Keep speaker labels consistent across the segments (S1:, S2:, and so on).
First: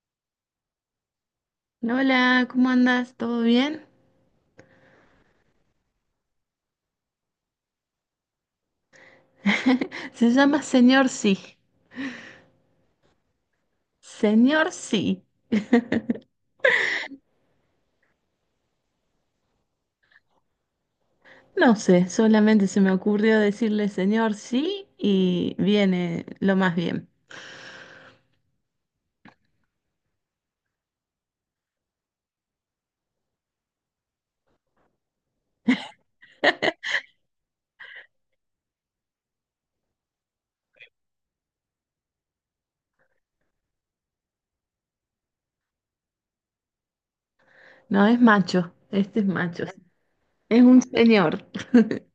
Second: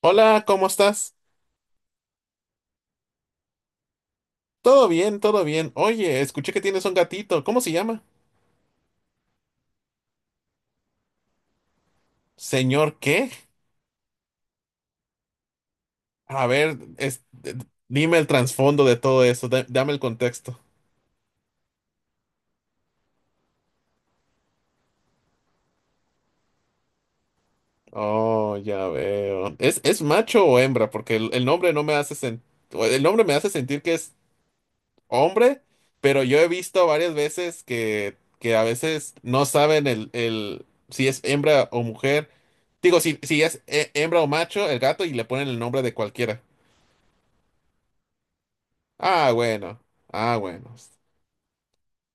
S1: Hola, ¿cómo estás?
S2: Hola, ¿cómo andas? ¿Todo bien?
S1: Todo bien, todo bien. Oye, escuché que tienes un gatito. ¿Cómo se llama?
S2: Se llama Señor Sí.
S1: Señor, ¿qué?
S2: Señor Sí.
S1: A ver, dime el trasfondo de todo eso. Dame el contexto.
S2: No sé, solamente se me ocurrió decirle Señor Sí y viene lo más bien.
S1: Oh, ya veo. ¿Es macho o hembra? Porque el nombre no me hace o el nombre me hace sentir que es hombre, pero yo he visto varias veces que a veces no saben el si es hembra o mujer. Digo, si es hembra o macho, el gato, y le ponen el nombre de cualquiera.
S2: No, es macho, este es
S1: Ah,
S2: macho.
S1: bueno. Ah,
S2: Es
S1: bueno.
S2: un señor.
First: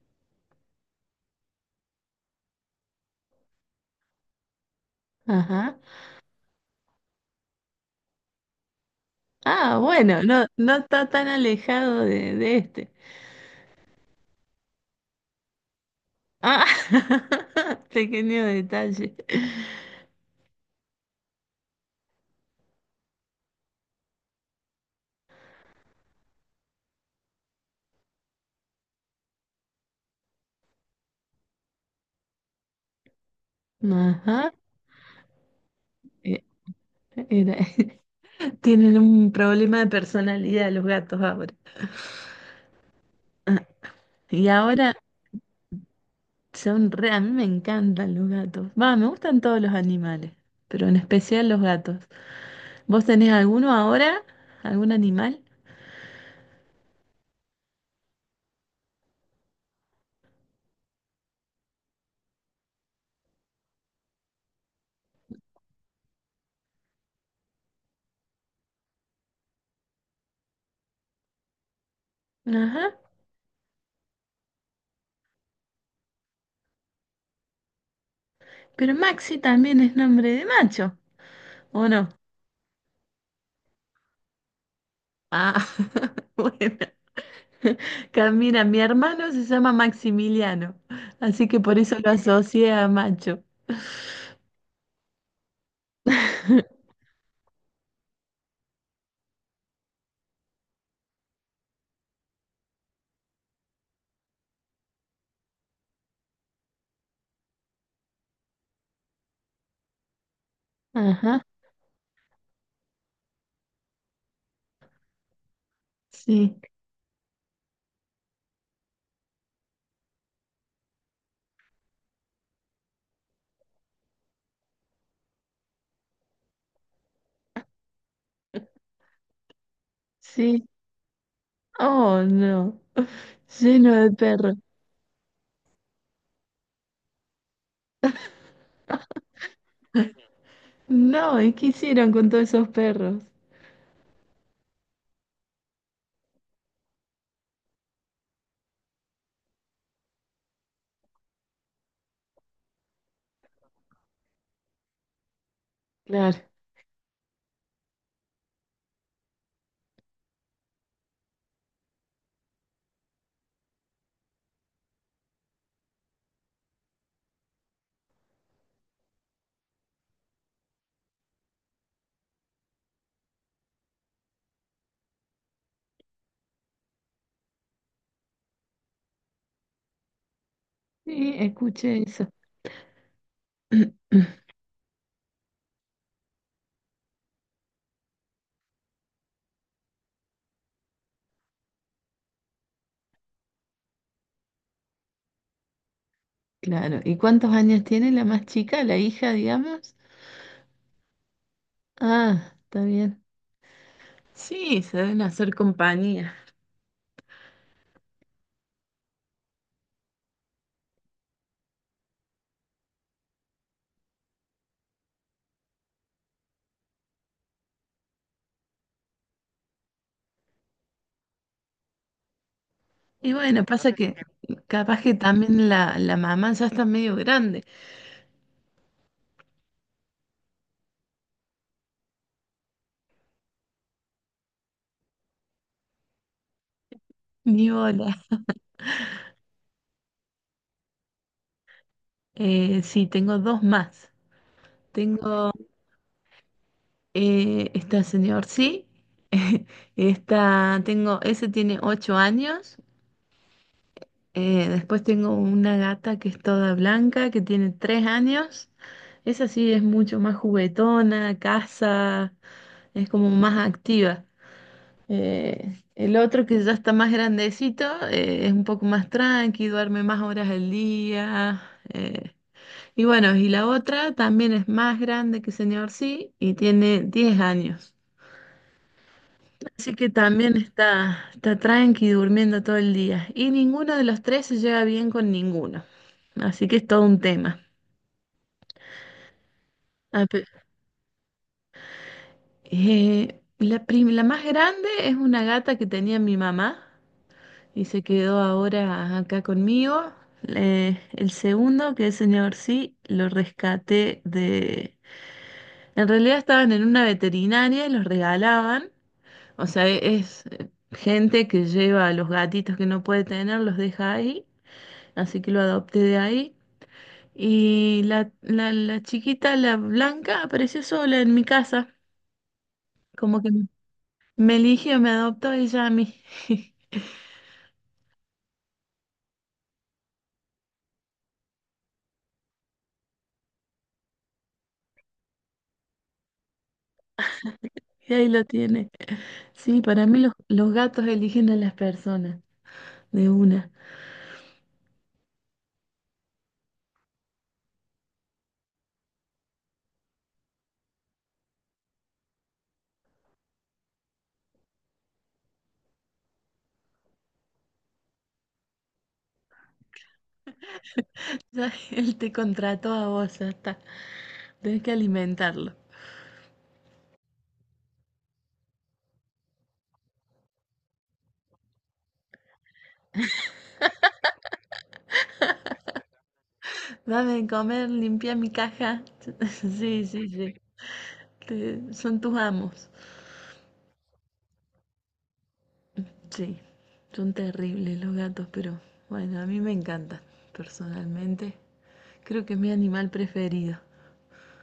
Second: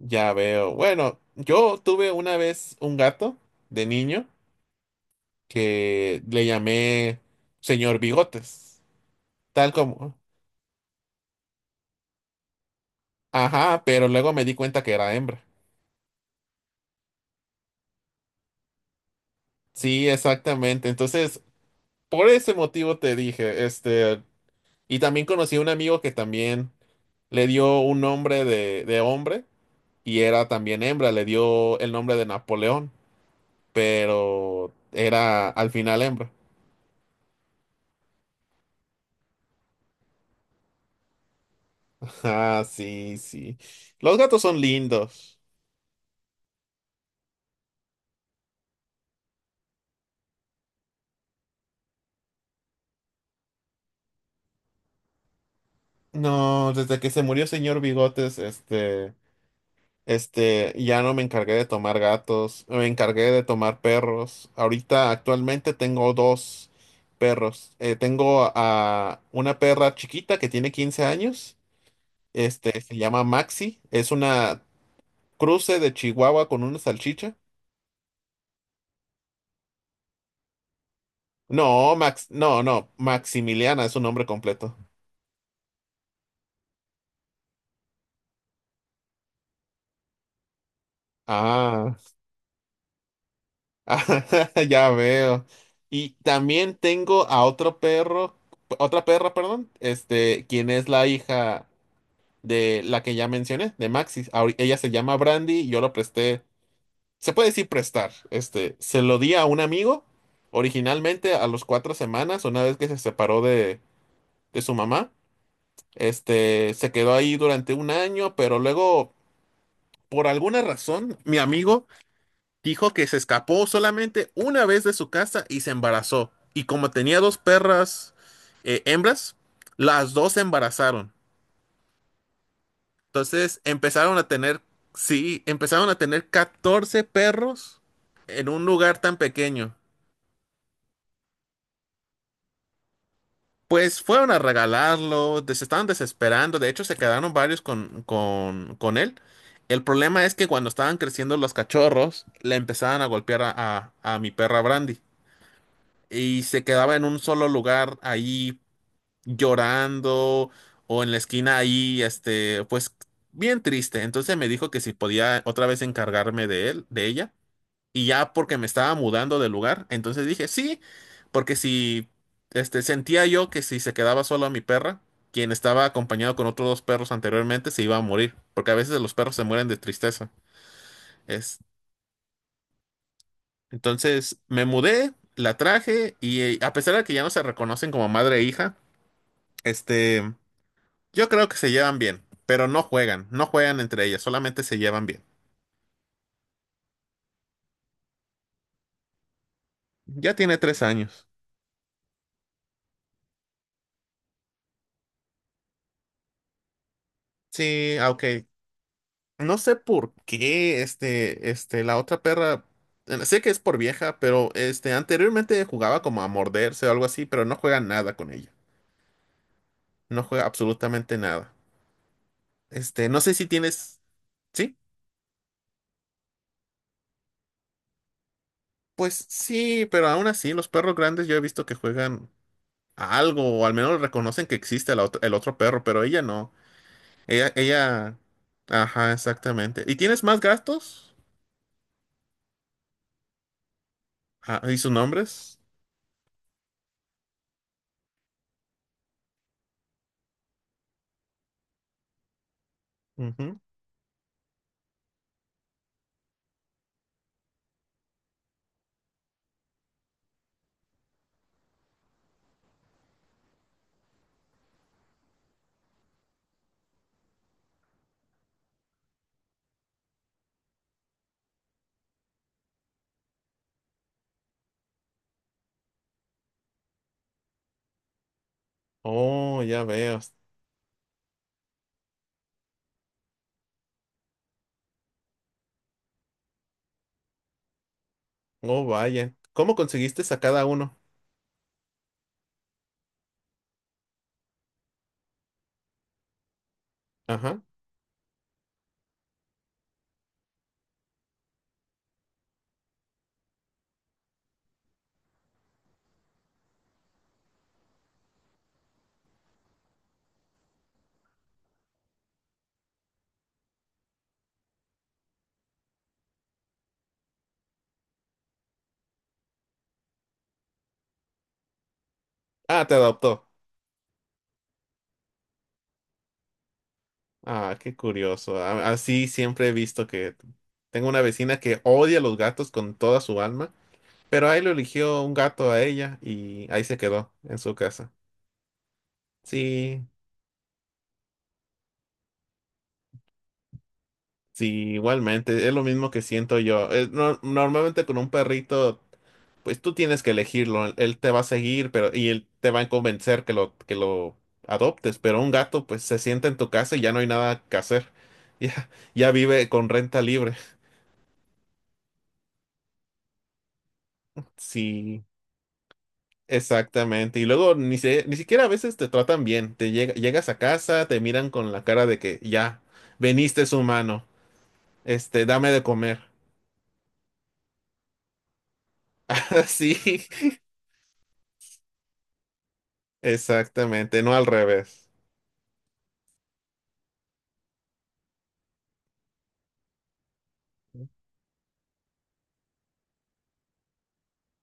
S1: Ya veo. Bueno, yo tuve una vez un gato de niño
S2: Ajá.
S1: que le llamé Señor Bigotes. Tal
S2: Ah,
S1: como.
S2: bueno, no, no está tan alejado de este.
S1: Ajá, pero luego me di cuenta que era hembra.
S2: Ah, pequeño detalle.
S1: Sí, exactamente. Entonces, por ese motivo te dije, este, y también conocí a un amigo que también le dio un nombre de hombre y era también hembra, le dio el nombre de Napoleón,
S2: Ajá.
S1: pero era al final hembra.
S2: Eh, era- Tienen un problema de personalidad los gatos ahora.
S1: Ah, sí, sí. Los gatos
S2: Y
S1: son
S2: ahora
S1: lindos.
S2: son re, a mí me encantan los gatos. Va, me gustan todos los animales, pero en especial los gatos. ¿Vos tenés alguno ahora? ¿Algún animal?
S1: No, desde que se murió Señor Bigotes, este, ya no me encargué de tomar gatos, me encargué de tomar perros. Ahorita, actualmente tengo dos perros. Tengo a una perra chiquita que tiene 15 años, este,
S2: Ajá.
S1: se llama Maxi, es una cruce de Chihuahua con una salchicha.
S2: Pero Maxi también es nombre de macho, ¿o
S1: No,
S2: no?
S1: No, no, Maximiliana es su nombre completo.
S2: Ah, bueno. Camina, mi hermano se llama Maximiliano, así que por
S1: Ah.
S2: eso lo asocié a macho.
S1: Ah, ya veo. Y también tengo a otro perro, otra perra, perdón, este, quien es la hija de la que ya mencioné, de Maxis. Ella se llama Brandy, y yo lo presté, se puede decir prestar, este, se lo di a un amigo, originalmente
S2: Ajá,
S1: a los 4 semanas, una vez que se separó de su mamá,
S2: sí,
S1: este, se quedó ahí durante un año, pero luego, por alguna razón, mi amigo dijo que se escapó solamente una vez de su casa y se embarazó. Y como tenía dos perras hembras, las dos se
S2: sí.
S1: embarazaron.
S2: Oh, no.
S1: Entonces
S2: Lleno de
S1: empezaron a
S2: perros.
S1: tener, sí, empezaron a tener 14 perros en un lugar tan pequeño.
S2: No, ¿y qué hicieron con todos esos perros?
S1: Pues fueron a regalarlo, se estaban desesperando, de hecho se quedaron varios con él. El problema es que cuando estaban creciendo los cachorros, le empezaban a golpear a mi perra Brandy.
S2: Claro,
S1: Y se quedaba en un solo lugar ahí llorando o en la esquina ahí, este, pues bien triste. Entonces me dijo que si podía otra vez encargarme de él, de ella, y ya porque me estaba mudando de lugar, entonces dije sí, porque si, este, sentía yo que si se quedaba sola mi perra, quien estaba acompañado con otros dos perros anteriormente, se iba a morir, porque a veces los perros se mueren de tristeza.
S2: sí,
S1: Es,
S2: escuché eso.
S1: entonces me mudé, la traje y a pesar de que ya no se reconocen como madre e hija, este yo creo que se llevan bien, pero no juegan entre ellas, solamente se llevan bien.
S2: Claro, ¿y cuántos años tiene la más chica, la hija, digamos?
S1: Ya tiene 3 años.
S2: Ah, está bien. Sí, se deben hacer compañía.
S1: Sí, ah, ok. No sé por qué, este, la otra perra, sé que es por vieja, pero este, anteriormente jugaba como a morderse o algo así, pero no juega nada con ella. No juega absolutamente nada. Este, no
S2: Y
S1: sé si
S2: bueno, pasa
S1: tienes,
S2: que
S1: ¿sí?
S2: capaz que también la mamá ya está medio grande.
S1: Pues sí, pero aún así, los perros grandes yo he visto que juegan a algo, o al menos reconocen que existe la el otro perro, pero ella no. Ella,
S2: Ni bola.
S1: ella, ajá, exactamente. ¿Y tienes más gastos?
S2: Sí, tengo dos más.
S1: Ah, ¿y sus
S2: Tengo
S1: nombres?
S2: esta señor, sí. Esta, tengo, ese tiene 8 años.
S1: Ujú.
S2: Después tengo una gata que es toda blanca, que tiene 3 años. Esa sí es mucho más juguetona, caza, es como más activa. El otro que ya está más grandecito, es un poco más tranqui, duerme más horas al día. Eh, y bueno, y la otra también es más grande que señor sí y tiene 10 años.
S1: Oh, ya
S2: Así que
S1: veo.
S2: también está tranqui durmiendo todo el día. Y ninguno de los tres se lleva bien con ninguno. Así que es todo un tema.
S1: Oh, vaya. ¿Cómo conseguiste
S2: Ah,
S1: a
S2: pe-
S1: cada uno?
S2: la, la más grande es una gata que tenía mi mamá
S1: Ajá.
S2: y se quedó ahora acá conmigo. El segundo, que es señor sí, lo rescaté de... En realidad estaban en una veterinaria y los regalaban. O sea, es gente que lleva a los gatitos que no puede tener, los deja ahí, así que lo adopté de ahí. Y la chiquita, la blanca, apareció sola en mi casa,
S1: Ah, te
S2: como
S1: adoptó.
S2: que me eligió, me adoptó ella a mí.
S1: Ah, qué curioso. Así siempre he visto que tengo una vecina que odia los gatos con toda su alma, pero ahí lo eligió un gato a ella y ahí se quedó en su casa.
S2: Y ahí lo tiene. Sí,
S1: Sí,
S2: para mí los gatos eligen a las personas, de una.
S1: sí, igualmente. Es lo mismo que siento yo. Es normalmente con un perrito. Pues tú tienes que elegirlo. Él te va a seguir, pero y él te va a convencer que lo adoptes, pero un gato pues se sienta en tu casa y ya no hay nada que hacer. Ya ya vive con renta libre.
S2: Ya, él te contrató a vos, ya está. Tenés que
S1: Sí,
S2: alimentarlo.
S1: exactamente. Y luego ni ni siquiera a veces te tratan bien. Te llegas a casa, te miran con la cara de que ya veniste es humano. Este, dame de comer.
S2: Dame de comer, limpia mi caja.
S1: Sí,
S2: Sí, sí, sí. Te- son tus amos.
S1: exactamente, no al revés.
S2: Sí, son terribles los gatos, pero bueno, a mí me encantan personalmente. Creo que es mi animal preferido.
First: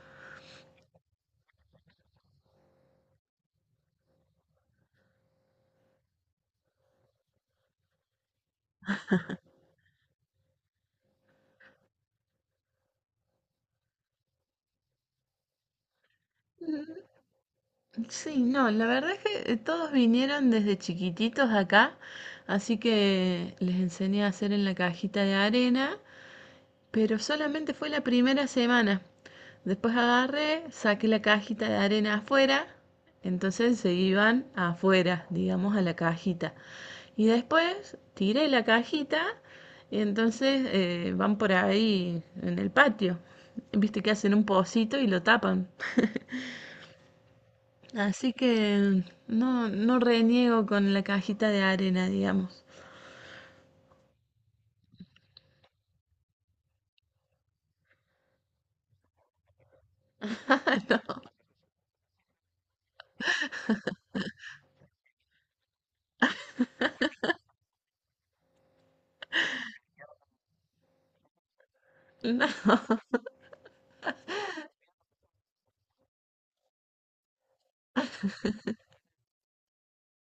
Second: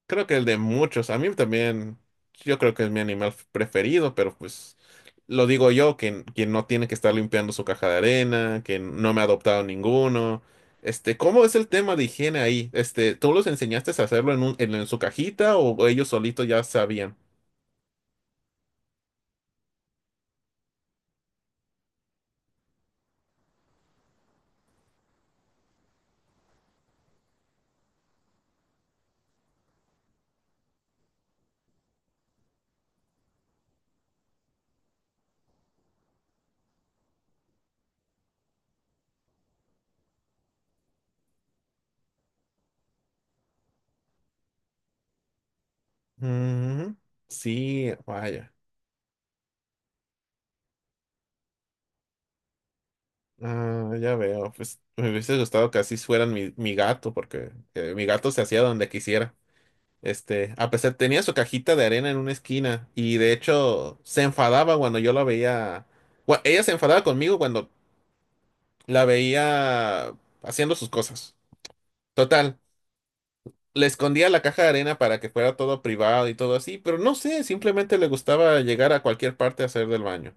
S1: Creo que el de muchos. A mí también, yo creo que es mi animal preferido, pero pues lo digo yo, que, quien no tiene que estar limpiando su caja de arena, que no me ha adoptado ninguno. Este, ¿cómo es el tema de higiene ahí? Este, ¿tú los enseñaste a hacerlo en en su cajita o ellos solitos ya
S2: Mm,
S1: sabían?
S2: sí, no, la verdad es que todos vinieron desde chiquititos acá, así que les enseñé a hacer en la cajita de arena. Pero solamente fue la primera semana. Después agarré, saqué la cajita de arena afuera, entonces se iban afuera, digamos, a la cajita. Y después tiré la cajita y entonces van por ahí en el patio. Viste que hacen un pocito y lo tapan.
S1: Mm, sí,
S2: Así
S1: vaya.
S2: que no, no reniego con la cajita de arena, digamos.
S1: Ah, ya veo. Pues me hubiese gustado que así fueran mi gato, porque mi gato se hacía donde quisiera. Este, a pesar, tenía su cajita de arena en una esquina y de hecho se enfadaba cuando yo la veía. Ella se enfadaba conmigo cuando la veía haciendo sus cosas.
S2: No.
S1: Total, le escondía la caja de arena para que fuera todo privado y todo así, pero no sé, simplemente le gustaba llegar a cualquier parte a hacer del baño.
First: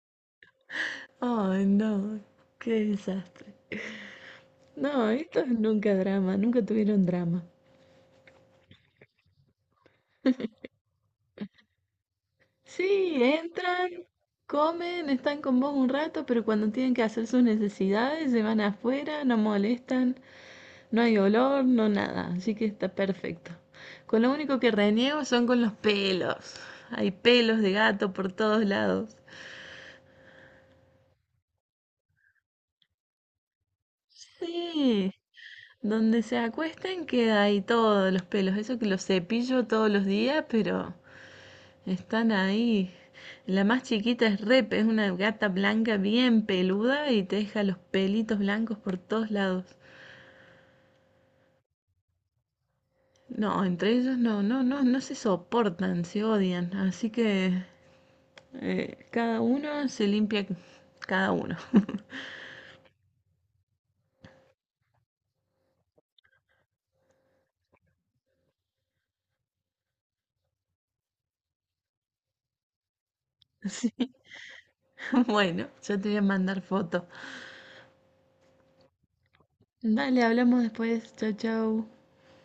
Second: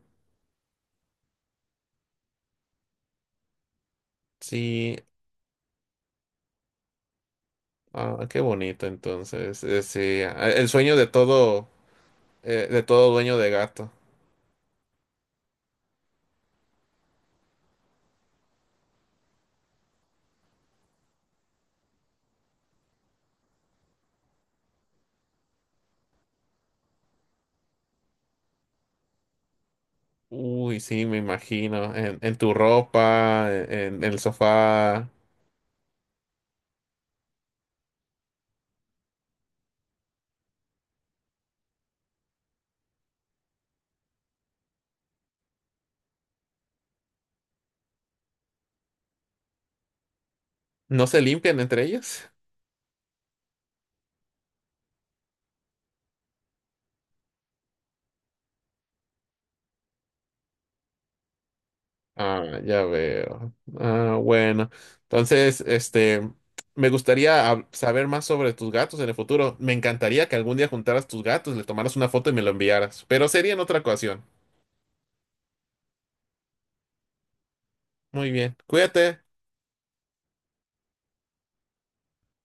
S2: Ay, no, qué desastre.
S1: Sí,
S2: No, esto es nunca drama, nunca tuvieron drama.
S1: ah, qué bonito entonces. Sí, ah, el sueño de todo
S2: Sí,
S1: dueño de gato.
S2: entran, comen, están con vos un rato, pero cuando tienen que hacer sus necesidades se van afuera, no molestan, no hay olor, no nada, así que está perfecto. Con lo único que reniego son con los pelos. Hay pelos de gato por todos lados.
S1: Uy, sí, me imagino. En tu ropa, en el sofá.
S2: Sí, donde se acuesten queda ahí todos los pelos, eso que los cepillo todos los días, pero están ahí. La más chiquita es Rep, es una gata blanca bien peluda y te deja los pelitos blancos por todos lados.
S1: ¿No se limpian entre ellos?
S2: No, entre ellos no, no, no, no se soportan, se odian. Así que cada uno se limpia cada uno.
S1: Ah, ya veo. Ah, bueno. Entonces, este, me gustaría saber más sobre tus gatos en el futuro. Me encantaría que algún día juntaras tus gatos, le tomaras una foto y me lo enviaras, pero sería en otra
S2: Sí,
S1: ocasión.
S2: bueno, yo te voy a mandar foto.
S1: Muy bien. Cuídate.
S2: Dale, hablamos después. Chau, chau.